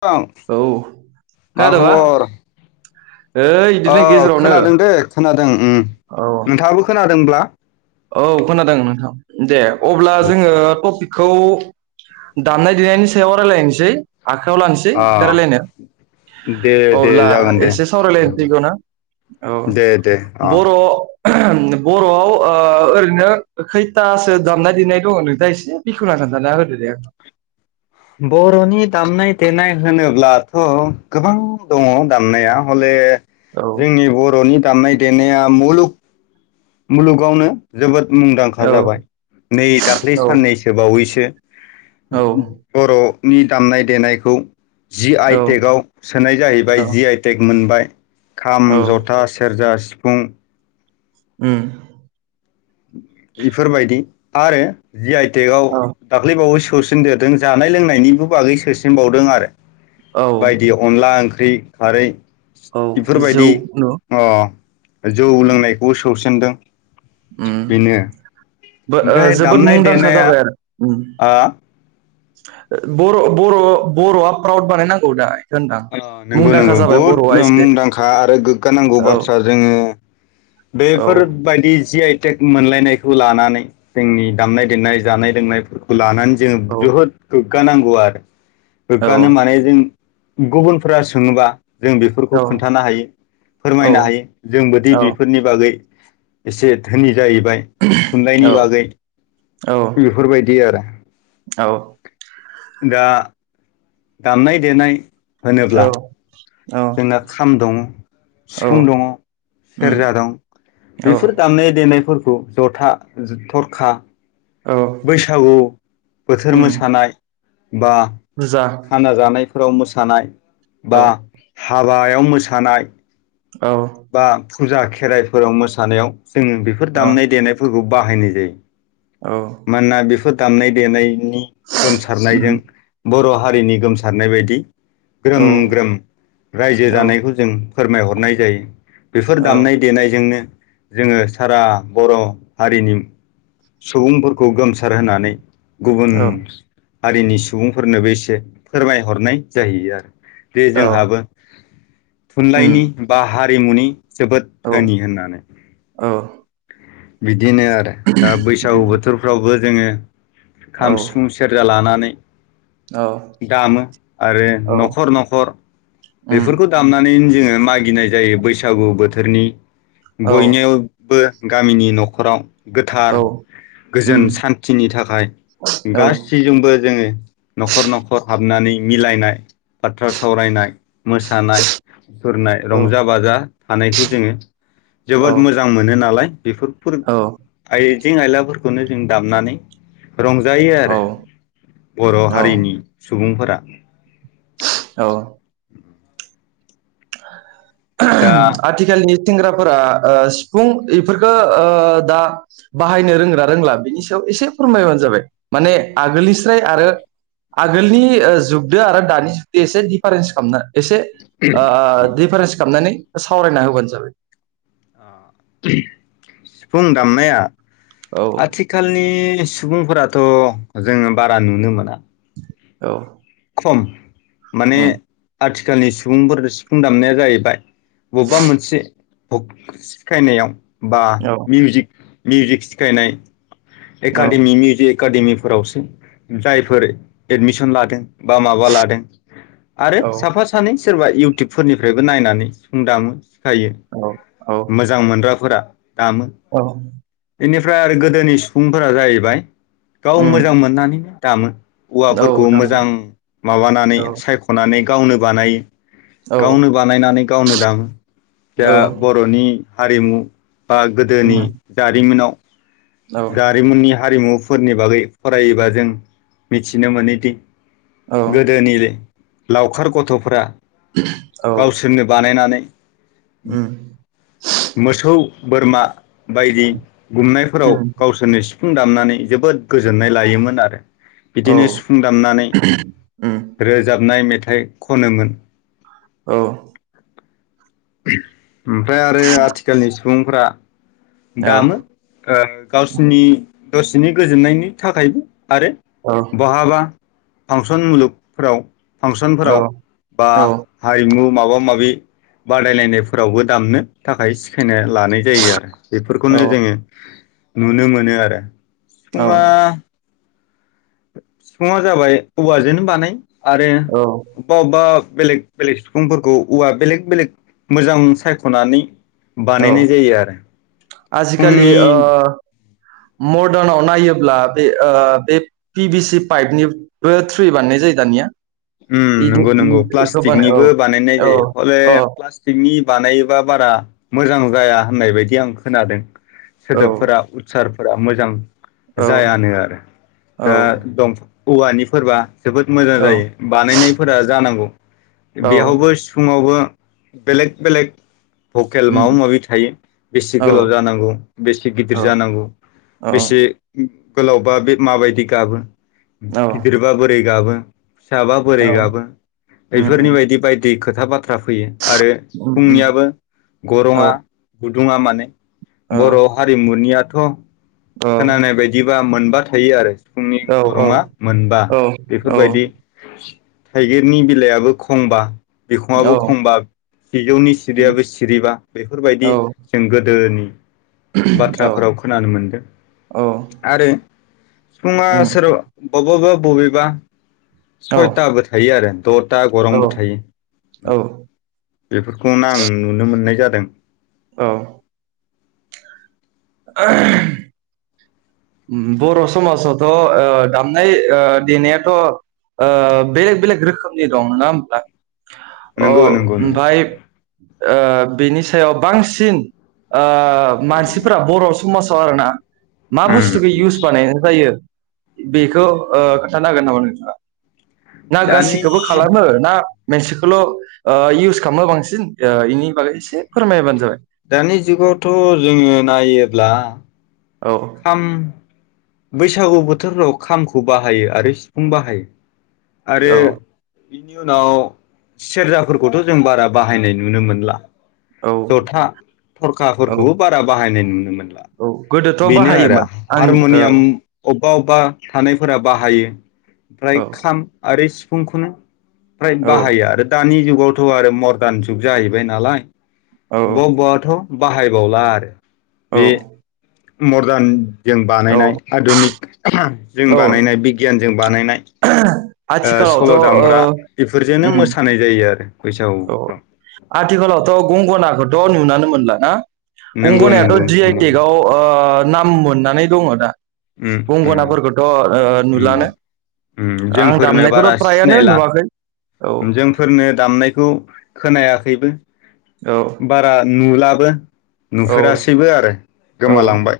नोंथां औ मा खोनादोबा खबर? ओइ अ इदिनो गेजेरावनो खोनादों दे खोनादों उम औ नोंथांङाबो खोनादोंब्ला? औ खोनादों नोंथां दे अब्ला आदसा जोंङो आदसा टपिकखौ दामनाय देनायनि सायाव रायलायनिसै। आखायाव लानोसै रायलायनो अ दे दे अब्ला जागोन दे एसे सावरायलायनोसै बेखौनो औ दे दे अ बर' बर'आव आ--ओरैनो खै थासो दमनाय देनाय दंङ नोंथां? दा एसे बिखेवना खोनथाना होदो दे आंनो। बर'नि दामनाय देनाय होनोब्लाथ' गोबां दङ दामनाया हले औ जोंनि बर'नि दामनाय देनाया मुलुग मुलुगावनो जोबोद मुंदांखा औ जाबाय नै दाख्लै औ साननैसो बावैसो औ बर' नि दामनाय देनायखौ जि आइटेक औ आव सोनाय जाहैबाय जि आइटेक मोनबाय। औ खाम ज'था सेरजा सि सिफुं। उम। इफोरबायदि आरो जियाइट टेकआव औ दाख्लैबावैसो सौसिनदेरदों जानाय लोंनायनिबो बागै सोसिनबावदों आरो औ । बायदि अनला ओंख ख्रि खारै औ जौ बेफोरबायदि न अ जौ उम लोंनायखौबो सौसिनदों । [inaudible] उम बो ओ ओमफ्राय जोबोद दामनाय मुंदांखा देनाया जाबाय आरो । आ बर' बर' ब'रआ प्राउद बानायनांगौ दा होनदां ओ नंगौ मुंदांखा नंगौ जाबाय बुहुद बर'आ एसे मुंदांखा आरो गोग्गानांगौ औ बाथ्रा जोङो औ बेफोरबायादि जिआइ टेक मोनलायनायखौ लानानै जोंनि दामनाय देनाय जानाय लोंनायफोरखौ लानानै जों औ बुहुद गोग गानांगवार औ गोग्गानो माने जों गुबुनफोरा सोङोबा जों बेफोरखौ औ खोन्थानो हायो औ फोरमायनो हायो जोंबोदि औ बेफोरनि बागै एसे धोनि जाहैबाय थुनलाइनि औ बागै औ बेफोरबायदि आरो । दा दामनाय देनाय होनोब्ला औ औ जोंना खाम दं औ सिफुं दङ उम सेरजा दं औ बेफोर दामनाय देनायफोर खौ जथा थरखा औ बैसागु बोथोर उम मोसानाय बा बुरजा खाना जानाय फोराव मोसानाय औ बा हाबायाव मोसानाय । औ फुजा खेराइफोराव मोसानायाव जोङो बेफोर औ दामनाय देनायफोरखौ बाहायनाय जायो औ । मानोना बेफोर दामनाय देनाय नि उम गोमसारनायजों बर' हारिनि गोमसारनाय बायदि औ ग्रोम ग्रोम रायजो औ जानायखौ जों फोरमायहरनाय जायो बेफोर औ दामनाय देनायजोंनो जोङो सारा बर' हारिनि सुबुंफोरखौ गोमसार होनानै गुबुन हारिनि सुबुंफोरनोबो एसे फोरमायहरनाय जाहैयो आरो दे औ जोंहाबो उम थुनलाइनि बा हा हारिमुनि जोबोद औ धोनि होननानै औ बिदिनो आरो दा बैसागु उम बोथोरफ्रावबो जोङो औ खाम सिफुं सेरजा लानानै दामो आरो औ न'खर न'खर बेफोरखौ उम दामनानैनो जोङो मागिनाय जायो बैसागु बोथोरनि औ बयनियावबो गामिनि न'खराव गोथार औ उम गोजोन सान्थिनि थाखाय औ गासैजोंबो जोङो न'खर न'खर हाबनानै मिलायनाय बाथ्रा सावरायनाय मोसानाय फोरनाय औ रंजा बाजा थानायखौ जोङो औ जोबोद मोजां मोनो नालाय बेफोर औ फोरबो आइ आइजें आइलाफोरखौनो जों दामनानै रंजायो औ आरो बर' औ हारिनि सुबुंफोरा [inaudible] औ [inaudible] दा ओम आथिखालनि सेंग्राफोरा ओ सिफुं ऐफोरखो ओ दा बाहायनो रोंगोनना रोंला बिनि सायाव एसे फोरमायबानो जाबाय माने आगोलनि स्राय आरो आगोलनि जुगदो आरो दानि जुगदो एसे डिफारेन्स खालामना एसे ओ डिफारेन्स खामनानै सावरायना होबानो जाबाय ओम सिफुं दामनाया औ आथिखालनि सुबुंफोराथ जोङो बारा नुनो मोना औ सम माने उम आथि आथिखालनि सुबुंफोर सिफुं दामनाया जाहैबाय बबेबा मोनसे सिखायनायाव बा औ मिउजिक मिउजिक सिखायनाय औ एकादेमीनि जे एकादेमी फोरावसो जायफोर एडमिसन लादों बा माबा लादों आरो औ साफा सानै सोरबा इउटुब फोरनिफ्रायबो नायनानै सिफुं दामो हायो औ औ मोजां मोनग्रा फोरा दामो औ बिनि ओमफ्राय आरो गोदोनि सुबुंफोरा जाहैबाय गाव उम मोजां मोननानैनो दामो औ औवाफोरखौ दामनो मोजां माबानानै औ सायख'नानै नै गावनो बानायो औ गावनो बानायनानै गावनो दामो औ दा बर'नि हारिमु बा उम गोदोनि जारिमिनाव औ जारिमिननि हारिमु फोरनि बागै फरायोबा जों मिथिनो मोनोदि औ गोदोनि लावखार गथ'फोरा औ गावसोरनो बानायनानै [inaudible] [inaudible] उम मोसौ बोरमा बायदि उम गुमनायफोराव सिफुं दामनानै जोबोद गोजोननाय लायोमोन आरो औ बिदिनो सिफुं दामनानै उम रोजाबनाय मेथाइ मेथाइ खनोमोन औ [inaudible] ओमफ्राय आरो आथिखालनि सुबुंफ्रा औ दामो ओ गावसिनि दसेनि गोजोननायनि थाखायबो आरो औ बहाबा फांसन मुलुगफोराव फांसनफोराव औ बा औ हारिमु माबा माबि बादायलायनायफोरावबो दामनो थाखाय सिखायना लानाय जायो आरो बेफोरखौनो जोङो नुनो मोनो आरो औ सिफुङा सिफङा जाबाय औवाजोंनो बानाय आरो औ वबा वबा बेलेग बेलेग सिफुंफोरखौ औवा बेलेग बेलेग मोजां सायख'नानै औ बानायनाय जायो आरो आजिखालि ओ सिफुंनि मदारनाव नायोब्ला बे बे पि बि सि पाइपनिबो थ्रि बानायनाय जायो दानिया। ओम इदि नंगौ नंगौ इखौ बानाय औ प्लास्टिकनिबो बानायनाय औ जायो हले अ औ प्लास्टिकनि बानायोबा बारा मोजां जाया होननाय बायदि आं खोनादों। सोदोबफोरा औ उत्सार फोरा मोजां जायानो आरो दा औ दं औवानि फोरबा जोबोद मोजां औ जायो। बानायनायफोरा जानांगौ। औ बेयावबो सिफुुङावबो बेलेग बेलेग भकेल उम माबा माबि थायो। बेसे औ गोलाव जानांगौ बेसे गिदिर जानांगौ औ बेसे गोलावबा बे माबायदि गाबो। औ गिदिर बा बोरै गाबो। फिसाबा बोरै औ गाबो उम उम बेफोरनि बायदि बाय दि खोथा बाथ रा फैयो आरो उम उम सिफुंनियाबो औ गरङा गुदुङा माने औ बर' हारिमुनिया थ' औ खोनानाय बायदिबा मोनबा थायो आरो। सिफुंनि औ गरङा मोनबा औ बेफोरबायदि औ थाइगिरनि बिलाइयाबो खंबा, बिखङाबो औ खंबा। सिजौनि उम सिरियाबो सिरिबा बेफोरबायदि औ जों गोदोनि औ बाथ्राफोराव खोनानो मोनदों। औ आरो सिफुङा उम सोरबा बब बा बबबा बबिबा औ सयथाबो थायो आरो द'था गरंबो थायो‌। औ बेफोरखौनो आं नुनो मोननाय जा दों। औ [unintelligible] ओम बर' समाजावथ' ओ दामनाय ओ देनायाथ' ओ बेलेग बेलेग रोखोमनि दं नङा होमब्ला? अ नंगौ नंगौ नंगौ ओमफाय ओ बेनि सायाव बांसिन ओ मानसि फोरा बर' समाजाव आरो ना। मा बुस्थुखौ उम इउस बानायनाय जायो। बेखौ ओ खोन्थानो हागोन नामा नोंथाङा? ना दानि गासिखौबो खालामो ना मोनसिखौल' ओ इउस खालामो बांसिन ओ इनि बागै इसे दानि जुगावथ' जोङो नायो ब्ला औ खाम बैसागु बोथोराव खामखौ बाहायो आरो सिफुं बाहायो। आरो औ बिनि उनाव सेरजाफोरखौथ' जों बारा बाहायनाय नुनो मोनला। औ जथा औ थरखाफोरखौबो बारा बाहायनाय नुनो मोन औ गोदोथ' बाहायोमोन आं ओ उम अब बा अबा थानायफोरा बाहायो। ओमफ्राय औ खाम आरो सि फुंखौनो फ्राय औ बाहायो आरो दानि जुग गावथ' आरो मर्दान जुग जाहैबाय नालाय। औ अबा अबाथ' बाहायबावला आरो। औ मर्दान जों औ बानायनाय आधुनिक। [unintelligible] जों औ बानायनाय बिगियान। बानायनाय। आथिखालावथ' सल' ओ दामग्रा बेफोरजोंनो उम मोसानाय जायो। आरो औ बैसागुफ्राव आथिखालावथ' गंगना खौथ' नुनानै मोनला ना नंगौ नंगौ गंगोनायाथ' जि आइ टेग नंगौ आव ओ नाम मोननानै दङ दा उम उम गंगनाफोरखोथ' ओ नुलानो उम उम आं दामनायखौथ' प्रायानो नुवाखै औ उम जोंफोरनो दाम नायखौ खोनायाखैबो औ बारा नुला ओ औ नुफेरासैबो आरो औ गोमालांबाय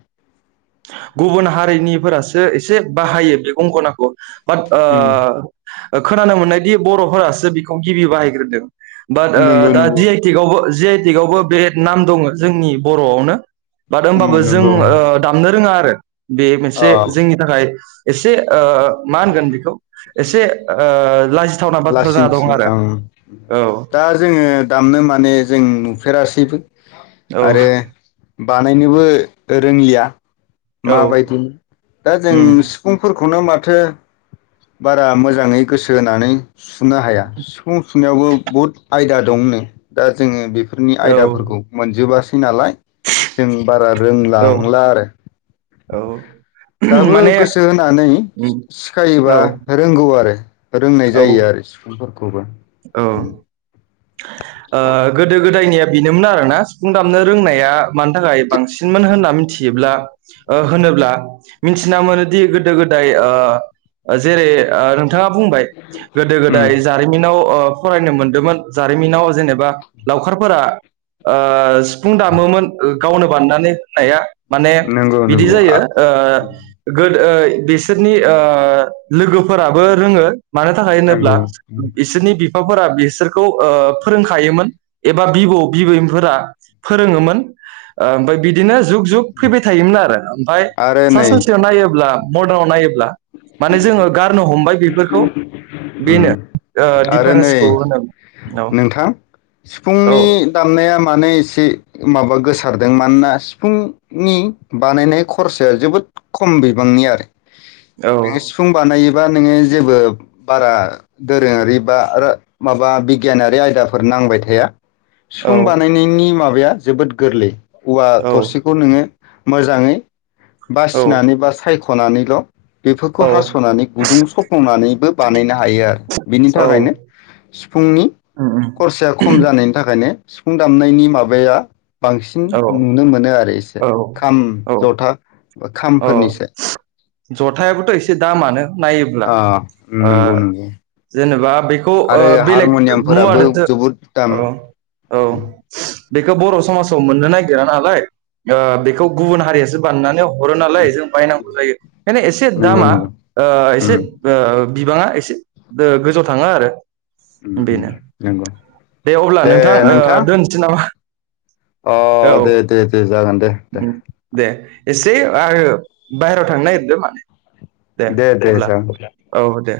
गुबुन हारिनिफोरासो एसे बाहायो बे गंगोनाखौ बाट ओ उम ओ खोनानो मोननायदि बर'फोरासो बिखौ गिबि बाहायग्रोदों बाट ओ नंगौ दा नंगौ जि आइ टेकआवबो जि आइ टेक आवबो बिरेट नाम दङ जोंनि बर'आवनो बाद ओ उम ओमबाबो जों नंगौ ओ दामनो जोंहा [unintelligible] बे मोनसे औ जोंनि थाखाय एसे ओ मा होनगोन बिखौ एसे ओ लाजि लासिं सिं ओं औ दा जोङो दामनो माने जों नु फेरासिबो औ आरो बानायनोबो रोंलिया औ माबायदि दा जों उम सिफुं फोर खौनो माथो बारा मोजाङै गोसो होनानै सुनो हाया सिफुं सुनायावबो बहुद आयदा दं नो जोङो बे फोरनि औ आयदाफोरखौ मोनजोबा सै नालाय जों बारा औ रोंलांला आरो औ दाबो माने गोसो होनानै उम सिखायोबा औ रोंगौ आरो रों। औ जायो आरो सिफुं फोर खौबा औ उम ओ गोदो गोदायनिया बेनोमोन आरोना सिफुं दामनो रोंनाया मानो थाखाय बांसिनमोन होनना मिथियोब्ला ओ होनोब्ला मिथिना मोनोदि गोदो गोदाय ओ जेरैओ। नोंथाङा बुंबाय गोदो उम गोदाय जारिमिनाव ओ फरायनो मोनदोंमोन जारिमिनाव जेनेबा लावखारफोराओ। सिफुं दामोमोन गावनो बाननानै नाया माने नंगौ बिदि नंगौ आ जायो ओ गोदो ओ। बेसोरनि ओ लोगोफोराबो रोङो मानो थाखाय होनोब्ला नंगौ इसोरनि बि फाफोरा बिसोर फोरोंखायोमोन। एबा बिबौ बिबैफोरा। फोरोङोमोन ओमफ्राय बिदिनो जुग जुग फैबाय थायोमोन आरो ओमफाय आरो नै मदारनाव नायोब्ला माने जोङो गारनो हम मबाय बेफोरखौ उम बेनो ओ आरो नै दिडफारेन्सखौ होनो नोंथां औ सिफुंनि दामनाया मानो एसे माबा गोसारदों मानोना सिफुंनि बानायनाय खरसाया जोबोद खम बिबांनि आरो औ नोङो सिफुं बानायो। बा नोङो जेबो बारा दोरोङारि बा माबा बि गियानारि आयदाफोर नांबाय थाया। औ सिफुं बानायनायनि मा बाया जोबोद गोरलै। उवा थरसिखौ नोङो। मोजाङै। औ बासिनानै बा सायख' खनानैल' बेफोरखौ औ हास'नानै गुदुं सखंनानैबो बानायनो हायो आरो बेनि औ थाखायनो सिफुंनि उम उम खरसाया खम जानायनि थाखाय माने सिफुं दामनायनि माबाया बांसिन औ नुनो मोनो आरो एसे खाम जथा अ खामफोरनिसो जथ गथ [inaudible] एसे दामआनो नायोब्ला अ ओ नंगौ नंगौ जेनेबा बेखौ ओ आरो बेलेग हारम'नियामफोराबो मुवादोसो जोबोद दाम औ औ बेखौ बर' समाजाव मोननो नागिरा नालाय ओ बेखौ गुबुन हारियासो बानायनानै हरो नालाय जों बायनांगौ जायोखायनो एसे नंगौ दामा नंगौ ओ एसे उम बिबाङा एसे ओ गोजौ थाङो आरो उम उम बेनो नंगौ दे अब्ला नोंथां ओ दोनसै नामा अ औ दे दे दे जागोन दे दे ज आरो बाहेराव थांनो नागिरदों माने [inaudible] दे अब्ला औ दे